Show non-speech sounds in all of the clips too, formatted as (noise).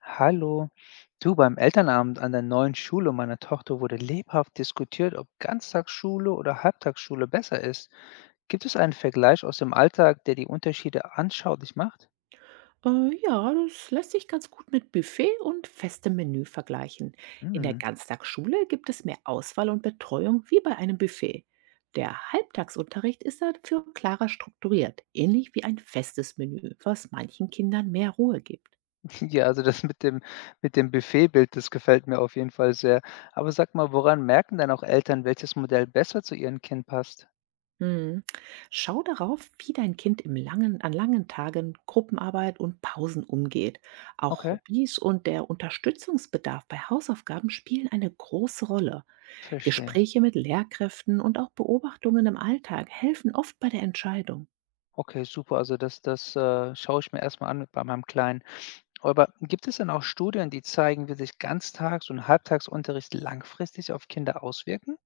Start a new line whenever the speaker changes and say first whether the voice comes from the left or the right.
left: Hallo. Du, beim Elternabend an der neuen Schule meiner Tochter wurde lebhaft diskutiert, ob Ganztagsschule oder Halbtagsschule besser ist. Gibt es einen Vergleich aus dem Alltag, der die Unterschiede anschaulich macht?
right: Ja, das lässt sich ganz gut mit Buffet und festem Menü vergleichen. In der
left: Hm.
right: Ganztagsschule gibt es mehr Auswahl und Betreuung wie bei einem Buffet. Der Halbtagsunterricht ist dafür klarer strukturiert, ähnlich wie ein festes Menü, was manchen Kindern mehr Ruhe gibt.
left: (laughs) Ja, also mit dem Buffetbild, das gefällt mir auf jeden Fall sehr. Aber sag mal, woran merken denn auch Eltern, welches Modell besser zu ihrem Kind passt?
right: Hm. Schau darauf, wie dein Kind an langen Tagen Gruppenarbeit und Pausen umgeht. Auch
left: Okay,
right: Hobbys und der Unterstützungsbedarf bei Hausaufgaben spielen eine große Rolle.
left: verstehe.
right: Gespräche mit Lehrkräften und auch Beobachtungen im Alltag helfen oft bei der Entscheidung.
left: Okay, super. Also das, das schaue ich mir erstmal an bei meinem Kleinen. Aber gibt es denn auch Studien, die zeigen, wie sich Ganztags- und Halbtagsunterricht langfristig auf Kinder auswirken?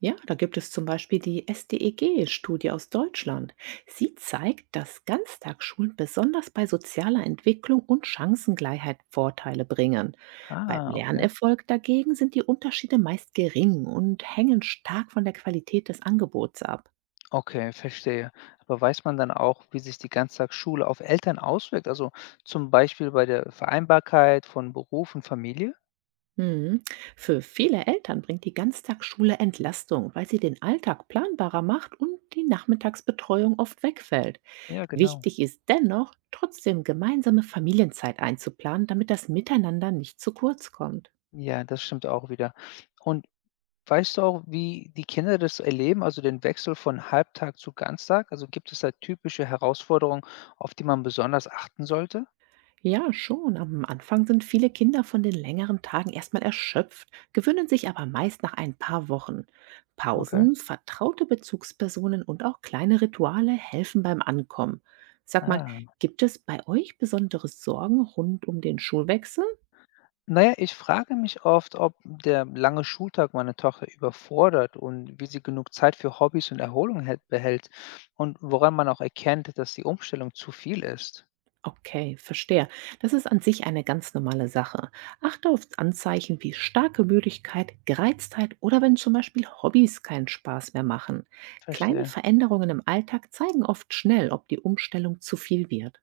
right: Ja, da gibt es zum Beispiel die SDEG-Studie aus Deutschland. Sie zeigt, dass Ganztagsschulen besonders bei sozialer Entwicklung und Chancengleichheit Vorteile bringen. Beim
left: Ah, okay.
right: Lernerfolg dagegen sind die Unterschiede meist gering und hängen stark von der Qualität des Angebots ab.
left: Okay, verstehe. Aber weiß man dann auch, wie sich die Ganztagsschule auf Eltern auswirkt? Also zum Beispiel bei der Vereinbarkeit von Beruf und Familie?
right: Mhm. Für viele Eltern bringt die Ganztagsschule Entlastung, weil sie den Alltag planbarer macht und die Nachmittagsbetreuung oft wegfällt.
left: Ja, genau.
right: Wichtig ist dennoch, trotzdem gemeinsame Familienzeit einzuplanen, damit das Miteinander nicht zu kurz kommt.
left: Ja, das stimmt auch wieder. Und weißt du auch, wie die Kinder das erleben, also den Wechsel von Halbtag zu Ganztag? Also gibt es da typische Herausforderungen, auf die man besonders achten sollte?
right: Ja, schon. Am Anfang sind viele Kinder von den längeren Tagen erstmal erschöpft, gewöhnen sich aber meist nach ein paar Wochen.
left: Okay.
right: Pausen, vertraute Bezugspersonen und auch kleine Rituale helfen beim Ankommen. Sag mal,
left: Ah.
right: gibt es bei euch besondere Sorgen rund um den Schulwechsel?
left: Na ja, ich frage mich oft, ob der lange Schultag meine Tochter überfordert und wie sie genug Zeit für Hobbys und Erholung hält, behält und woran man auch erkennt, dass die Umstellung zu viel ist.
right: Okay, verstehe. Das ist an sich eine ganz normale Sache. Achte auf Anzeichen wie starke Müdigkeit, Gereiztheit oder wenn zum Beispiel Hobbys keinen Spaß mehr machen. Kleine
left: Verstehe.
right: Veränderungen im Alltag zeigen oft schnell, ob die Umstellung zu viel wird.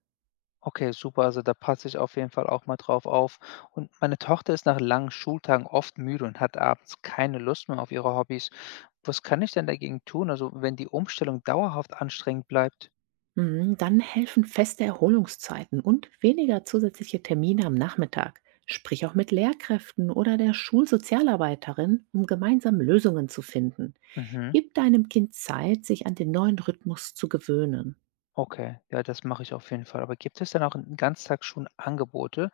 left: Okay, super. Also da passe ich auf jeden Fall auch mal drauf auf. Und meine Tochter ist nach langen Schultagen oft müde und hat abends keine Lust mehr auf ihre Hobbys. Was kann ich denn dagegen tun? Also wenn die Umstellung dauerhaft anstrengend bleibt?
right: Mhm, dann helfen feste Erholungszeiten und weniger zusätzliche Termine am Nachmittag. Sprich auch mit Lehrkräften oder der Schulsozialarbeiterin, um gemeinsam Lösungen zu finden.
left: Mhm.
right: Gib deinem Kind Zeit, sich an den neuen Rhythmus zu gewöhnen.
left: Okay, ja, das mache ich auf jeden Fall. Aber gibt es dann auch in Ganztagsschulen Angebote,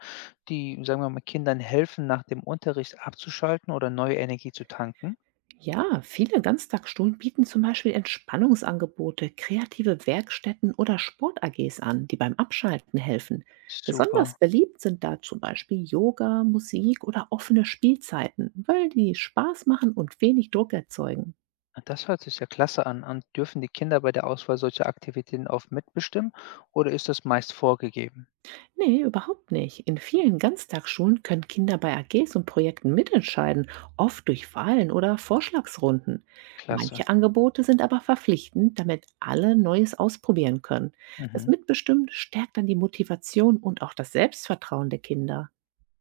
left: die, sagen wir mal, Kindern helfen, nach dem Unterricht abzuschalten oder neue Energie zu tanken?
right: Ja, viele Ganztagsschulen bieten zum Beispiel Entspannungsangebote, kreative Werkstätten oder Sport-AGs an, die beim Abschalten helfen. Besonders
left: Super.
right: beliebt sind da zum Beispiel Yoga, Musik oder offene Spielzeiten, weil die Spaß machen und wenig Druck erzeugen.
left: Na, das hört sich ja klasse an. Und dürfen die Kinder bei der Auswahl solcher Aktivitäten oft mitbestimmen oder ist das meist vorgegeben?
right: Nee, überhaupt nicht. In vielen Ganztagsschulen können Kinder bei AGs und Projekten mitentscheiden, oft durch Wahlen oder Vorschlagsrunden.
left: Klasse.
right: Manche Angebote sind aber verpflichtend, damit alle Neues ausprobieren können. Das
left: Mhm.
right: Mitbestimmen stärkt dann die Motivation und auch das Selbstvertrauen der Kinder.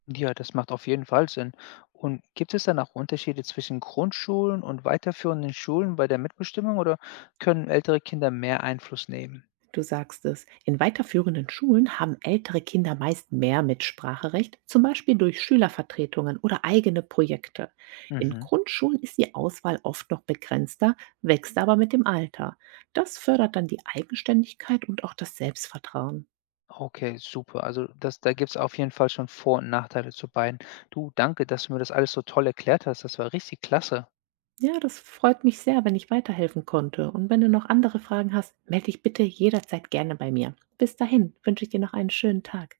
left: Ja, das macht auf jeden Fall Sinn. Und gibt es dann auch Unterschiede zwischen Grundschulen und weiterführenden Schulen bei der Mitbestimmung oder können ältere Kinder mehr Einfluss nehmen?
right: Du sagst es. In weiterführenden Schulen haben ältere Kinder meist mehr Mitspracherecht, zum Beispiel durch Schülervertretungen oder eigene Projekte. In
left: Mhm.
right: Grundschulen ist die Auswahl oft noch begrenzter, wächst aber mit dem Alter. Das fördert dann die Eigenständigkeit und auch das Selbstvertrauen.
left: Okay, super. Also das da gibt's auf jeden Fall schon Vor und Nachteile zu beiden. Du, danke, dass du mir das alles so toll erklärt hast. Das war richtig klasse.
right: Ja, das freut mich sehr, wenn ich weiterhelfen konnte. Und wenn du noch andere Fragen hast, melde dich bitte jederzeit gerne bei mir. Bis dahin wünsche ich dir noch einen schönen Tag.